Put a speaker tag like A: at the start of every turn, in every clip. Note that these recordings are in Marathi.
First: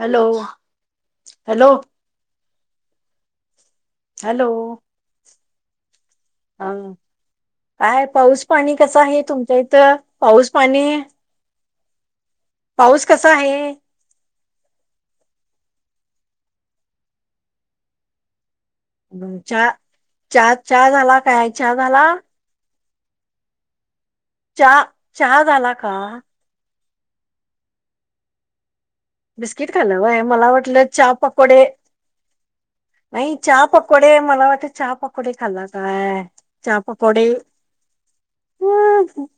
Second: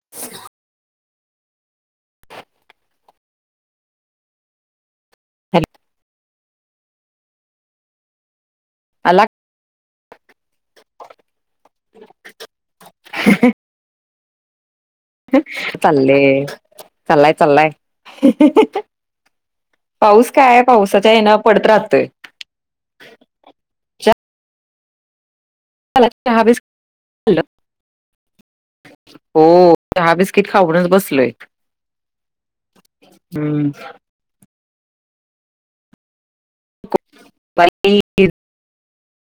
A: Hello, hello. हॅलो,
B: हॅल
A: हा काय पाऊस पाणी कस आहे
B: आला
A: तुमच्या इथं? पाऊस पाणी? पाऊस कसा हाये
B: चाल्ले, चलाय चलाय.
A: चहा
B: पाऊस काय
A: चहा
B: आहे
A: चहा
B: पावसाच्या
A: झाला
B: येन
A: काय
B: पडत
A: चहा झाला
B: राहतोय. [inaudible]
A: चहा चहा झाला का?
B: हॅलो,
A: बिस्किट खाल व्हय? मला वाटलं
B: खाऊनच
A: चहा
B: बसलोय
A: पकोडे नाही, चहा
B: हम्म
A: पकोडे मला वाट चहा पकोडे खाल्ला काय? चहा पकोडे.
B: बाई,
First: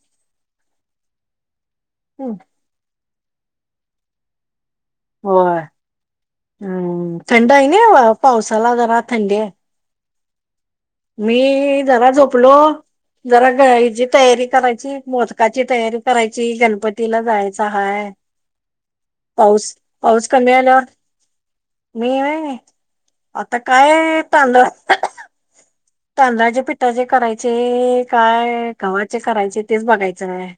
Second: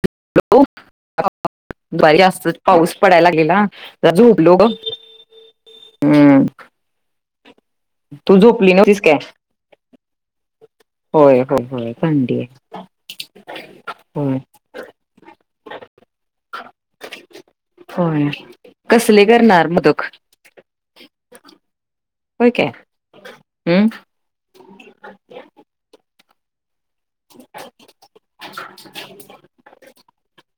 B: [unintelligible] दुपारी
A: हम्म,
B: जास्तच पाऊस पडायला लागलेला, जरा झोपलो ग
A: होय,
B: हम्म
A: हं. काही नाही व
B: तू झोपली
A: पावसाला, जरा
B: नव्हतीस काय
A: थंडी आहे. मी
B: होय होय होय
A: जरा
B: थंडी आहे
A: झोपलो जरा ग हिची
B: होय
A: तयारी करायची. मोदकाची तयारी करायची, गणपतीला जायचा हाय.
B: [inaudible]
A: पाऊस
B: करणार मोदक
A: पाऊस कमी आल्यावर, मी
B: होय काय
A: आता
B: हम्म
A: काय तांदळा तांदळाच्या पीट कसे करायचे? काय? कव्हाचे करायचे? तेच बघायच हाय.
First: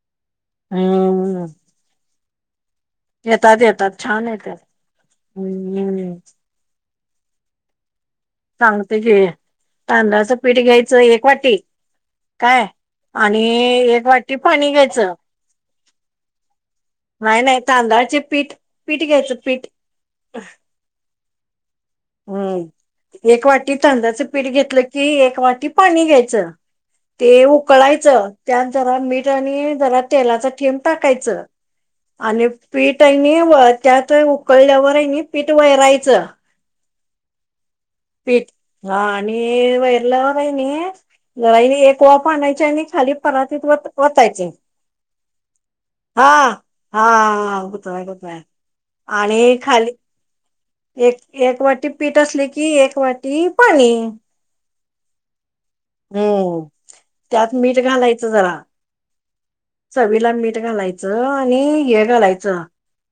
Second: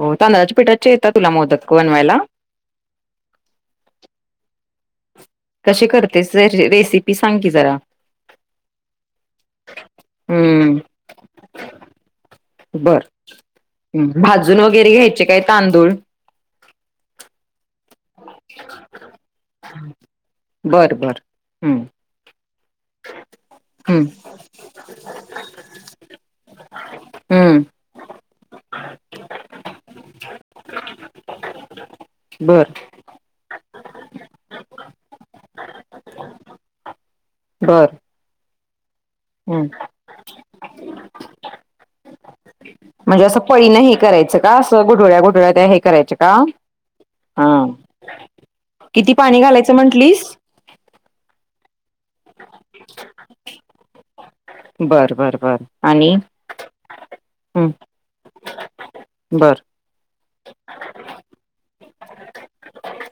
B: हो, तांदळाच्या पीठाचे येतात तुला मोदक बनवायला?
A: येतात येतात. छान येतात.
B: कसे
A: हम्म
B: करतेस, रेसिपी सांग की जरा.
A: सांगते, की तांदळाच पीठ
B: हम्म
A: घ्यायचं एक वाटी- काय
B: बर
A: आणि एक वाटी
B: भाजून
A: पाणी
B: वगैरे
A: घ्यायचं,
B: घ्यायचे काय तांदूळ
A: नाही -नाही तांदळाचे पीठ पीठ घ्यायचं पीठ,
B: बर हम्म..
A: हम्म एक वाटी
B: हम्म
A: तांदळाचं पीठ घेतलं की, एक वाटी पाणी घ्यायचं. ते
B: हम्म
A: उकळायचं त्यान जरा मीठ आणि जरा तेलाच थेब टाकायचं. आणि
B: बर
A: पीठ आहेनी, त्यात उकळल्यावर आहे न पीठ वयरायचं.
B: बरं,
A: तेट, हा आणि वैरलावर आहे, जरा एक वा प आणायची आणि खाली परातीत व-
B: नाही हे करायच का? असं गुठुळ्या गुठुळ्या हे करायच
A: हा
B: का-
A: हा गुतवाय गुतवाय
B: किती पाणी
A: आणि
B: घालायचं
A: खाली
B: म्हंटलीस?
A: एक, एक वाटी पीठ असले की एक वाटी पाणी.
B: बरं -बरं -बरं
A: होम् त्यात मीठ घालायचं जरा,
B: बर
A: चवीला मीठ घालायचं आणि हे घालायचं,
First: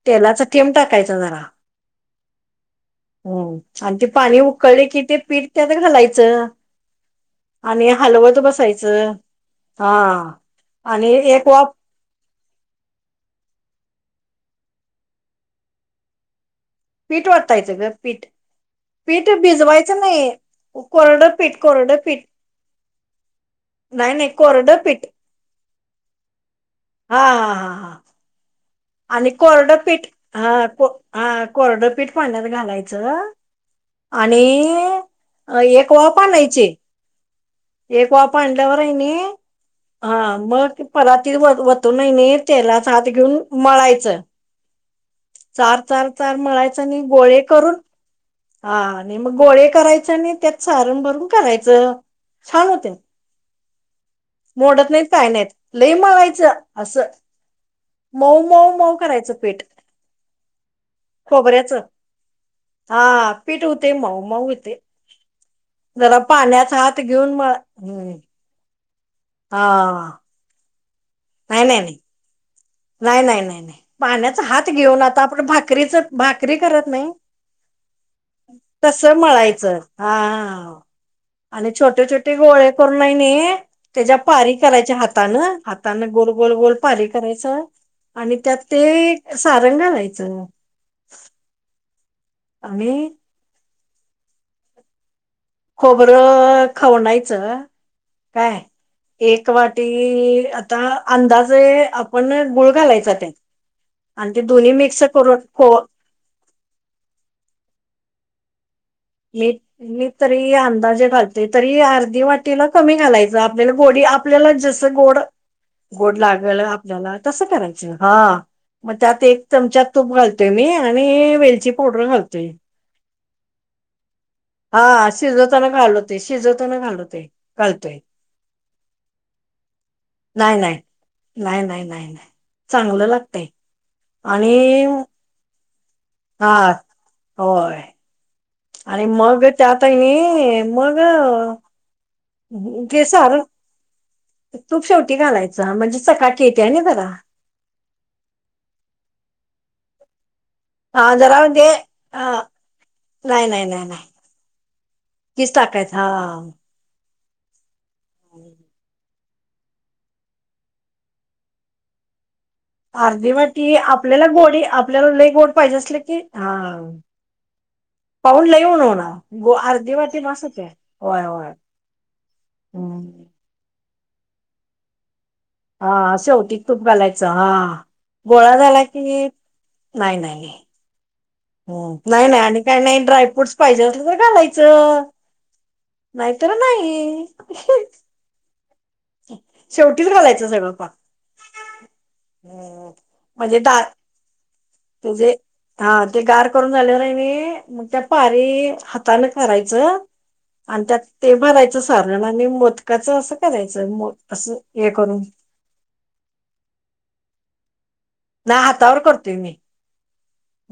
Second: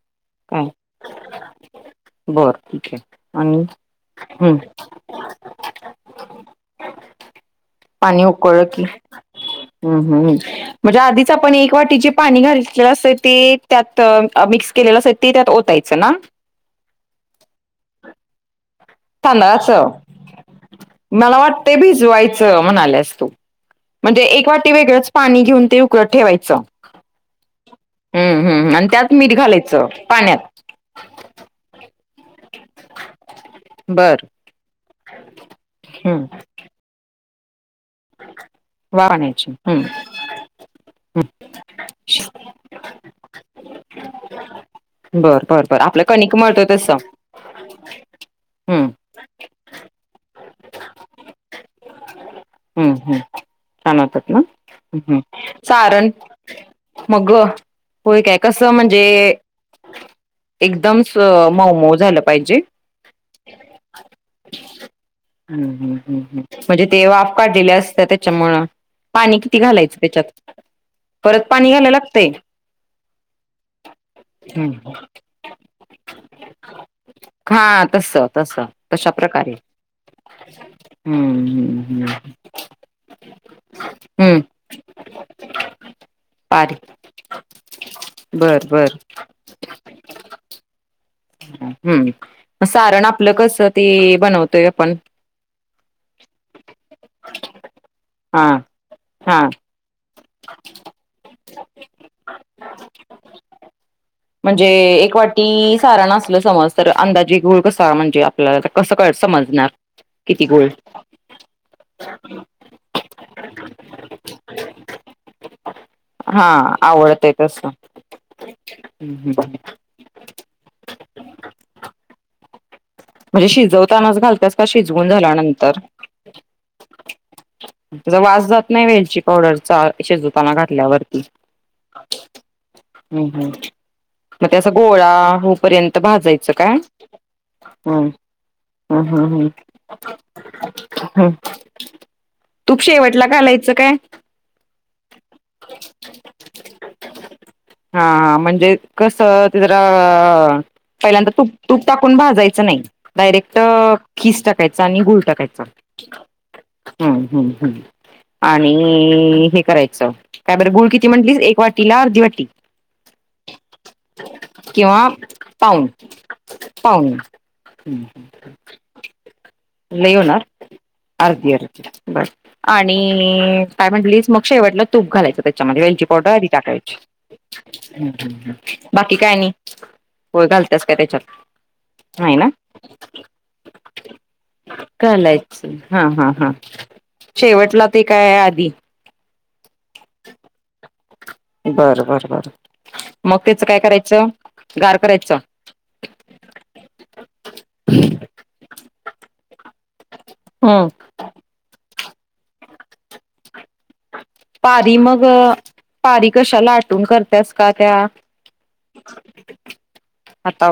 A: तेलाचा थेंब टाकायचा जरा-
B: होर ठीक आहे
A: हम्म
B: आणि-
A: ते पाणी
B: हम्म
A: उकळले कि ते पीठ त्यात घालायचं, आणि
B: पाणी
A: हलवत
B: उकळलं की
A: बसायचं हा आणि एक-
B: पण
A: वाफ
B: एक वाटी जे पाणी घातलं असत, ते त्यात मिक्स केलेलं असत ते त्यात ओतायचं ना,
A: पीठ वाटायचं ग पीठ पीठ
B: तांदळाच,
A: भिजवायचं नाही कोरडं
B: मला
A: पीठ
B: वाटते भि
A: कोरडं पीठ
B: जवायचं म्हणाले अस तू-
A: नाही
B: म्हणजे
A: नाही
B: एक वाटी
A: कोरडं पीठ
B: वेगळंच पाणी घेऊन ते उकळत ठेवायचं.
A: हा... हा...
B: हम्म हम्म त्यात
A: आणि
B: मीठ घालायचं
A: कोरडपीठ ह
B: पाण्यात
A: हा कोरडपीठ- पाण्यात घालायच
B: बर
A: आणि- एक वा
B: हम्म
A: पानायचे- एक वाफ आणल्यावर आहे
B: वाफ
A: नि-
B: आणायची हम्म
A: हा मग
B: हम्म
A: पराती वतो नाही, नाही तेलाच हात घेऊन मळायचं.
B: बर बर
A: चार
B: बर आपलं
A: -चार
B: कणिक
A: -चार
B: मळतो
A: मळायच
B: तसं
A: आणि गोळे करून हा
B: हम्म
A: आणि मग गोळे- करायच आणि त्यातच सारण भरून करायचं छान होते.
B: ानतात ना [unintelligible]
A: मोडत नाहीत काय नाही लय
B: सारण
A: मवायचं असं,
B: मग होय काय
A: मऊ-
B: कसं
A: मऊ- मऊ
B: म्हणजे
A: करायचं पीठ,
B: एकदम मऊ-
A: खोबऱ्याचं
B: मऊ झालं पाहिजे.
A: हा पीठ होते मऊ मऊ होते.
B: ह
A: जरा पाण्याचा
B: म्हणजे
A: हात घेऊन
B: तेव्हाफ
A: मळ
B: काढ दिल्या असत
A: हम्म
B: त्याच्यामुळ [inaudible] पाणी किती
A: हा
B: घालायचं त्याच्यात- परत
A: नाही
B: पाणी
A: नाही
B: घालाय
A: नाही
B: लागतय,
A: नाही- नाही, नाही -नाही पाण्याचा हात
B: हम्म
A: घेऊन आता आपण भाकरीच भाकरी करत नाही.
B: हा तस
A: तस
B: तशा प्रकारे
A: मळायचं, हा..
B: हम्म
A: आणि
B: हम्म
A: छोटे
B: हम्म
A: -छोटे गोळे करूनणे त्याच्या
B: हम्म
A: पारी करायच्या. हातान हाताने गोल- गोल -गोल पारी करायचं, आणि त्यात
B: बर बर
A: ते सारंग घालायचं.
B: हम्म.. सारण
A: आणि
B: आपलं कसं ते बनवतोय आपण-
A: खोबरं खावनायचं
B: हा
A: काय?
B: हा
A: एक वाटी- क आता अंदाज आपण गुळ घालायचा त्यात, आणि ते
B: म्हणजे
A: दोन्ही मिक्स
B: एक
A: करून खो
B: वाटी सारण असलं, समज तर अंदाजे गुळ कसा म्हणजे? आपल्याला कसं कळ
A: मी,
B: समजणार
A: मी
B: किती
A: तरी
B: गुळ
A: अंदाजे घालते तरी अर्धी वाटीला कमी घालायचं आपल्याला गोडी- आपल्याला जसं गोड, गोड
B: हा
A: लागल आपल्याला
B: आवडतय
A: तसं करायचं हा. मग
B: हम्म,
A: त्यात एक
B: हम्म.
A: चमचा तूप घालतोय मी आणि वेलची पावडर घालतोय.
B: म्हणजे शिजवतानाच घाल का शिजवून
A: हा शिजवताना
B: झाल्यानंतर,
A: घालवते शिजवताना घालवते घालतोय
B: त्याचा वास जात नाही वेलची पाव पावडरचा शिजवताना
A: नाही नाही.
B: घातल्यावरती.
A: नाही नाही नाही नाही चांगलं
B: हम्म,
A: लागतंय.
B: हम्म. मग ते असं गोळा होऊ पर्यंत
A: हा
B: भाजायचं काय?
A: होय.
B: हम्म,
A: आणि
B: हम्म,
A: मग
B: हम्म,
A: त्यात आहे कनी मग
B: हम्म.
A: अ
B: तूप शेवटला घालायचं काय
A: [unintelligible] तूप शेवटी घालायचं म्हणजे चकाकी येत्या ना जरा.
B: हा म्हणजे कसं ते जरा,
A: हा
B: पहिल्यांदा
A: जरा
B: तूप
A: म्हणजे
B: तूप टाकून
A: अ
B: भाजाय
A: नाही
B: डायरेक्ट
A: नाही नाही नाही
B: खीस टाकायचा आणि गुळ
A: कीच
B: टाकायचा.
A: टाकायच हा.
B: हम्म हम् हम् आणि हे करायचं काय बरं गुळ किती म्हटलीस एक वाटीला अर्धी वाटी?
A: अर्धी वाटी आपल्याला गोडी
B: किंवा
A: आपल्याला लय गोड पाहिजे
B: पाऊण
A: असलं की हा
B: पाऊण
A: पाऊन लय [unintelligible]
B: लय होणार? अर्धी अर्धी बर
A: हम्म.
B: आणि काय म्हटलीस, मग शेवटला तूप घालायचं. त्याच्यामध्ये वेलची
A: हा
B: पावडर आधी
A: शेवटी तूप
B: टाकायची,
A: घालायचं हा गोळा झाला
B: बाकी
A: की
B: काय आणि?
A: नाही
B: तु
A: नाही
B: घालत्यास काय त्याच्यात?
A: नाही नाही आणि काही नाही ड्रायफ्रूटस पाहिजे असलं तर घालय
B: घालायचं, हा हा हा
A: नाही
B: शेवटला ते काय आधी?
A: शेवटीचं घालायचं सगळं पाक.
B: बरं बर बर,
A: हम्म.
B: मग त्याचं काय करायचं? गार
A: ते जे
B: करायचं.
A: हा ते गार करून झालेवर आहे कि नाही मग त्या पारी हातानं करायचं, आणि
B: हम्म.
A: त्यात ते भरायचं सारण आणि मोदकाचं असं करायचं म
B: पारी मग, पारी कशा लाटून करत्यास का त्या
A: नाही हातावर करतोय मी.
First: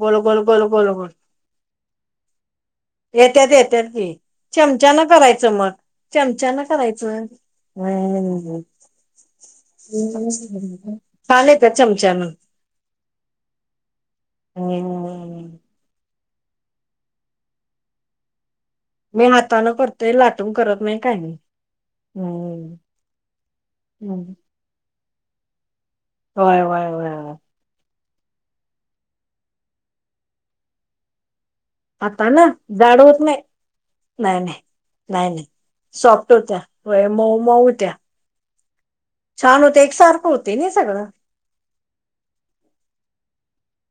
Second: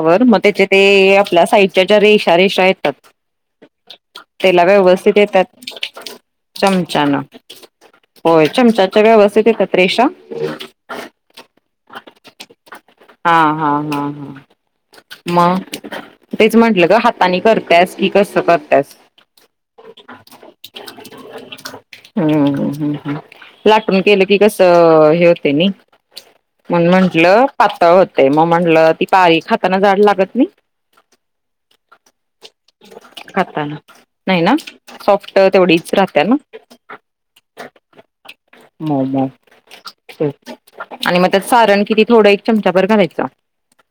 A: गोल गोल
B: मग
A: गोल
B: त्याचे
A: गोल गोल
B: ते आपल्या साईडच्या ज्या रेषा रेषा येतात,
A: येत्यात येत्यात की
B: तेला
A: चमच्यानं
B: व्यवस्थित
A: करायचं मग
B: येतात,
A: चमच्यानं
B: चमचानं
A: करायचं
B: होय,
A: हम्म
B: चमचाच्या व्यवस्थित येतात रेषा?
A: छान येत्यात चमच्यान
B: हा हा हा हा.
A: हम्म
B: मग, तेच म्हंटलं ग हातानी करत्यास की कसं कर
A: मी हाताानं करतोय लाटून करत नाही काय नाही.
B: हम्म हम् हम् हम् लाटून केलं
A: हम्म.
B: की कसं, हे होते नि
A: होय होय
B: म्हणून
A: होय होय
B: म्हंटलं पातळ होत तय, मग म्हटलं ती पारी खाताना जाड लागत नाही?
A: हातानं, जाड होत नाही.
B: खाताना
A: नाही
B: ना
A: नाही नाहीय
B: सॉफ्ट
A: नाही
B: तेवढीच राहत्या
A: सॉफ्ट
B: ना
A: होत्या मऊ मऊ होत्या.
B: मऊ मऊ,
A: छान होते एकसारखं होते ना सगळं
B: आणि मग त्यात सारण किती थोडं एक चमचा भर घालायचा.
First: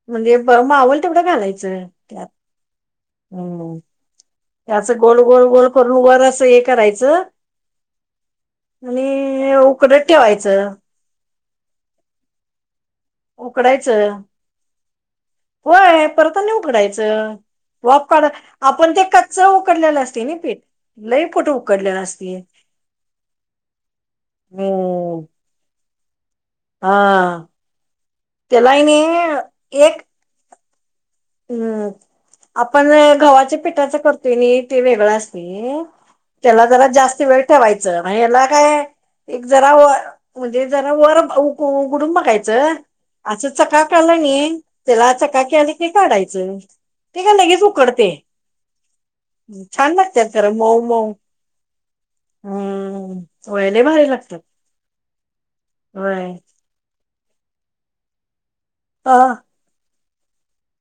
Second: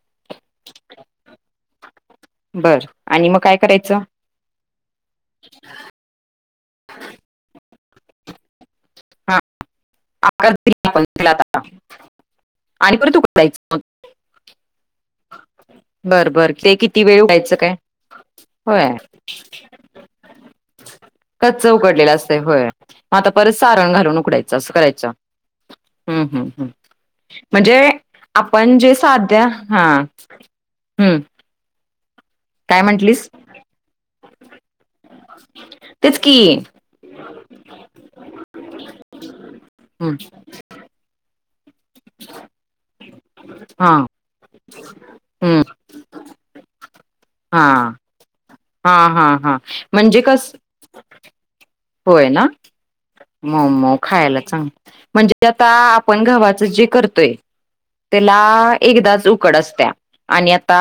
A: म्हणजे बरं मावल तेवढं घालायचं त्यात.
B: बर आणि मग काय
A: हम्म,
B: करायचं
A: त्याच गोल गोल गोल करून वर अस एक करायचं,
B: हा
A: आणि उकडत
B: आकार
A: ठेवायचं.
B: दिला आपण त्याला आणि परत उकडायचं मग
A: [inaudible] होय, परत आणि
B: वेळ
A: उकडायचं,
B: काय
A: वाफ काढ
B: होय
A: आपण ते कच्च उकडलेलं असंतय ना पीठ. लई कुठ
B: कच्च उकडलेलं
A: असते
B: असतंय होय, मग आता परत सारण घालून उकडायचं असं कराय
A: हो
B: हम्म हम्म हम् म्हणजे आपण जे
A: त्यालाने
B: साध्या हा
A: एक
B: हम्म
A: हम्म
B: काय
A: आपण
B: म्हंटलीस
A: गव्हाच्या पिठाच करतोय नि ते वेगळं असतय
B: तेच की
A: त्याला जरा जास्त वेळ ठेवायचं याला काय एक जरा वर
B: हम्म
A: म्हणजे जरा वर उगुडून बघायचं, असं
B: हा
A: चकाकल नी, त्याला चकाकी
B: हम्म
A: आली की काढायचं ते का लगेच
B: हा
A: उकडते.
B: हा हा हा
A: छान
B: म्हणजे
A: लागतात
B: कस
A: खरं मऊ मऊ
B: होय ना.
A: हम्म होय लय
B: मऊमऊ
A: भारी लागतात
B: खायला चांगलं, म्हणजे आता आपण
A: होय
B: गवाच जे करत ते त्याला
A: अ
B: एकदाच उकड असत्या. आणि आता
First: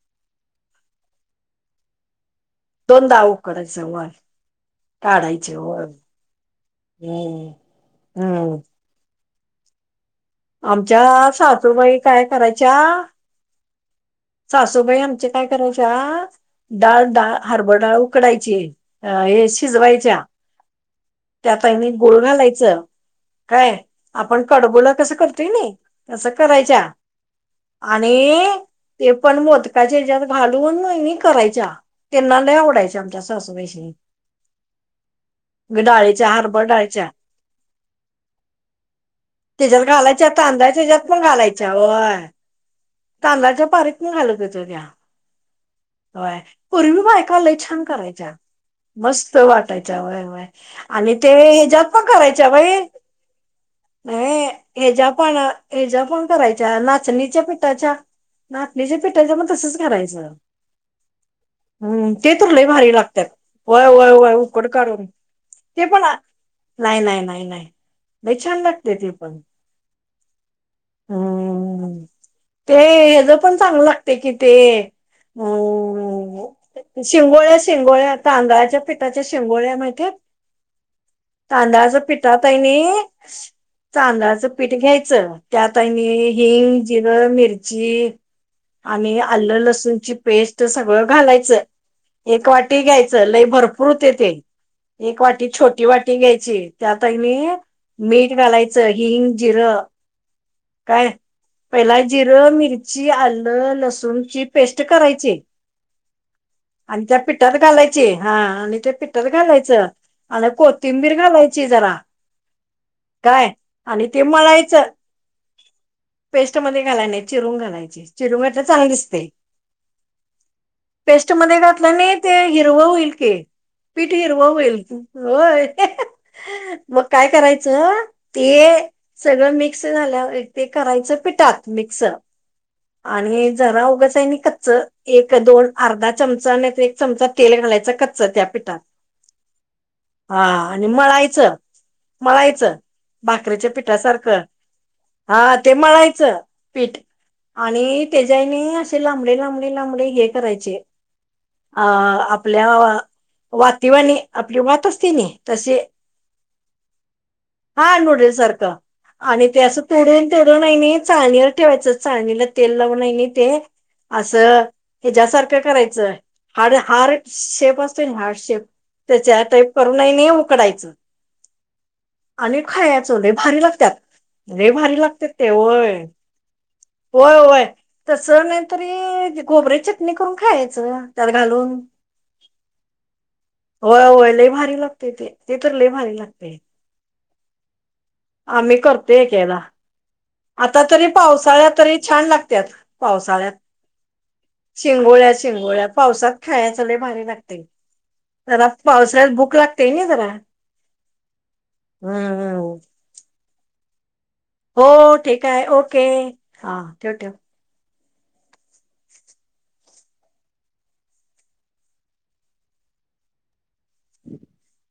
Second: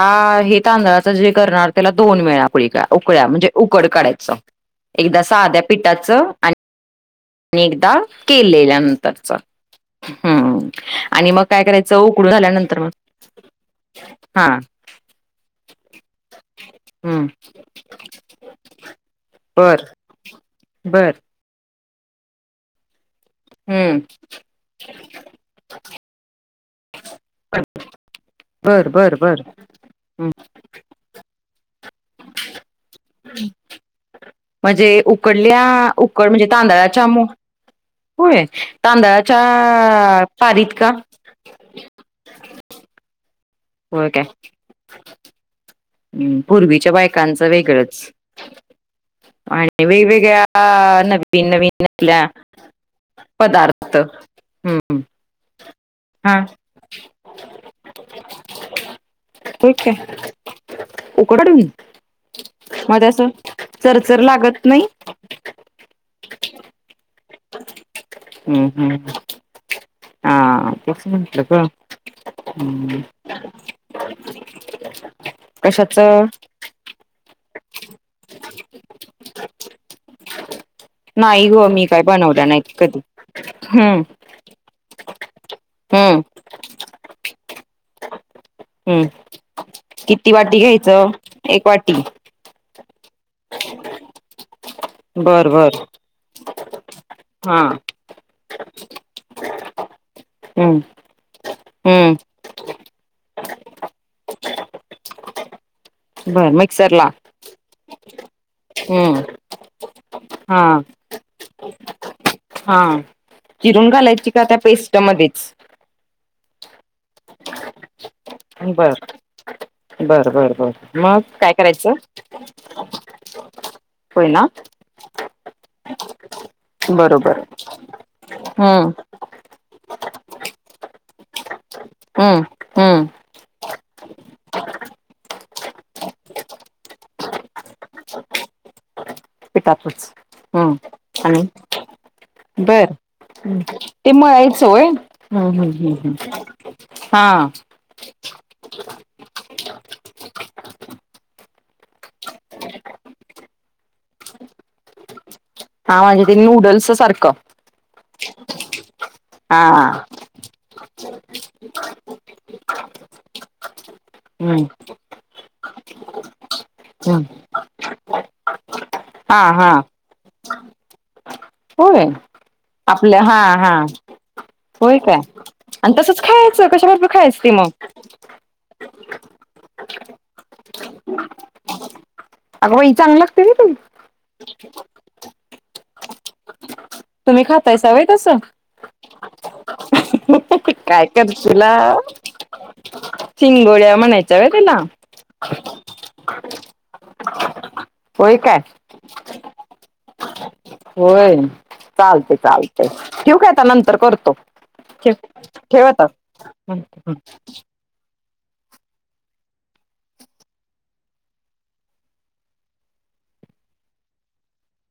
B: हे तांदळाच जे करणार त्याला दोन वेळा.
A: दोनदा
B: उकळीत्या म्हणजे उकड
A: उकडायचं वय
B: काढायच एकदा
A: काढायचे
B: साध्या
A: वय
B: पिठाचं
A: हम्म
B: आणि एकदा
A: हम्म
B: केलेल्यानंतरचं. हम्म
A: आमच्या
B: आणि मग काय करायचं
A: सासूबाई काय
B: उकडून झाल्यानंतर
A: करायच्या
B: म
A: सासूबाई आमचे काय करायच्या डाळ
B: हम्म
A: डाळ हरब डाळ उकडायची हे शिजवायच्या
B: बरं.
A: त्यात गुळ घालायच काय
B: हम्म.
A: आपण कडबुला कस करतोय, नई तस करायच्या आणि
B: बर
A: ते
B: बर
A: पण
B: बर
A: मोदकाच्याच्यात घालून नी करायच्या तेना लई आवडायच्या आमच्या सासूबाईसनी.
B: म्हणजे उकडल्या
A: डाळीच्या
B: उकड म्हणजे
A: हरभर डाळीच्या
B: तांदळाच्यामू होय तांदळाच्या
A: त्याच्यात घालायच्या
B: पारीत
A: तांदळाच्या
B: का?
A: ह्याच्यात पण कांददा्याच्या पारीत
B: होय
A: न
B: काय
A: घालत होत्या त्या. होय
B: हं पूर्वीच्या
A: पूर्वी बायका
B: बायकांचं
A: लय छान
B: वेगळंच.
A: करायच्या. मस्त
B: आणि
A: वाटायच्या वय वय
B: वेगवेगळ्या
A: आणि ते
B: नवीन नवीन
A: हच्या्यात पण
B: आपल्या
A: करायच्या बाई
B: पदार्थ
A: नाही
B: हं
A: हच्या पण हच्या्या पण
B: हा
A: करायच्या नाचणीच्या पिठाच्या नाचणी च्या पेटाचं पण तसंच
B: ठीक आहे
A: करायचं.
B: उकडून
A: हम्म ते तर लायभारी
B: मग
A: लागतात,
B: असं
A: वय वय
B: चरचर
A: वय
B: लागत
A: उकड
B: नाही
A: काढून. ते पण नाही नाही नाही नाही नाही लई छान
B: हं
A: लागते
B: हं
A: ते पण.
B: हा
A: [inaudible]
B: तेच म्हंटलग
A: हम्म ते
B: हम्म
A: ह्याच पण चांगलं लागते कि ते अ
B: कशाच?
A: शिंगोळ्या शिंगोळ्या तांदाळाच्या पिठाच्या शिंगोळ्या माहितेत?
B: नाही ग मी
A: तांदळाच
B: काय बनवल्या नाहीत
A: पिठाताईंनी,
B: कधी हं
A: तांदळाच पीठ घ्यायचं त्या त्यातणी
B: हं
A: हिंग, जिरं, मिरची
B: हं
A: आणि आलं, लसूणची
B: किती वाटी
A: पेस्ट सगळं
B: घ्यायचं
A: घालायचं
B: एक वाटी
A: एक वाटी घ्यायचं लय भरपूर होते ते एक
B: बर
A: वाटी
B: बर
A: छोटी वाटी घ्यायची त्यातनी
B: हा
A: मीठ घालायचं हिंग, जिरं
B: हं
A: काय पहिला
B: हं
A: जिरं, मिरची, आलं, लसूणची पेस्ट करायची.
B: बर
A: आणि
B: मिक्सरला
A: त्या पिठात घालायची हा आणि ते
B: हं
A: पिठात घालायचं. अन
B: हा
A: कोथिंबिर घालायची जरा.
B: हा
A: काय
B: चिरून
A: आणि ते
B: घालायची का त्या
A: मळायच.
B: पेस्ट मध्येच
A: पेस्टमध्ये घालाय नाही चिरून घालायची चिरून घातलं चांगल
B: बर
A: दिसते.
B: बरं बरं बरं मग
A: पेस्ट
B: काय
A: मध्ये
B: करायचं
A: घातलंने ते हिरव होईल की. पीट
B: होय
A: हीरव
B: ना
A: व्हईल तू होय. मग काय
B: बरोबर
A: करायचं ते
B: हम्म
A: सगळं मिक्स झाल्या ते करायचं पिटात मिक्स
B: हम्म हम्म
A: आणि जरा उगचेनी कच्च एक दोन अर्धा चमचा आणि एक चमचा तेल घाल टाकायचं कच्च त्या पिठात
B: पिठातच
A: हा
B: हम्म
A: आणि
B: आणि
A: मळायचं. मळायचं
B: बर
A: भाकरीच्या
B: ते
A: पिठासारखं.
B: मळायचं होय हम्म
A: हा
B: हम्म
A: ते
B: हम्म हम्म
A: मळायचं पीठ.
B: हा
A: आणि त्याच्याने असे लांबडे लांबडे लांबडे हे करायचे अ आपल्या वातीवानी आपली वात असतीनी तसे
B: हा म्हणजे ते नूडल्स सारखं
A: हा नूडल् सारखं आणि ते
B: हा
A: अस तोडून तोडून आईनि चाळणी वर ठेवायचं चाळणीला तेल लावून आहेनी ते असं
B: हम्म
A: ह्याच्या सारखं करायचं आड हार्ड
B: हम्म
A: शेप असतोय ना हार्ड शेप
B: हा
A: त्याच्या टाईप
B: हा
A: करून नाही नाही उकडायचं
B: होय
A: आणि
B: आपलं
A: खायाचो लई
B: हा
A: भारी
B: हा
A: लागत्यात. लई भारी
B: होय काय
A: लागतेत
B: आणि
A: व्हय
B: तसंच खायचं कशा बरोबर
A: होय
B: खायच ते
A: होय
B: मग
A: तस नाही तरी खोबऱ्याची चटणी करून खायच त्यात घालून
B: अगं बाई चांगलं लागते रे ते
A: होय होय लई भारी लागते ते, ते तर लई भारी लागतेय.
B: तुम्ही खातायसा व्हय तसं?
A: करतोय एकेकदा आता
B: काय
A: तरी पावसाळ्यात
B: करशीला
A: तरी छान लागत्यात पावसाळ्यात
B: शिंगोळ्या म्हणायच्या व्हय तेला?
A: शिंगोळ्या शिंगोळ्या पावसात खायच लई भारी लागतय.
B: होय काय
A: घरात पावसाळ्यात भूक लागतेय नाही जरा
B: होय चालते
A: हम्म
B: चालतय ठेवू का आता नंतर करतो.
A: हो
B: ठेव
A: ठीक आहे
B: ठेव
A: ओके
B: आता.
A: हा ठेव ठेव [inaudible]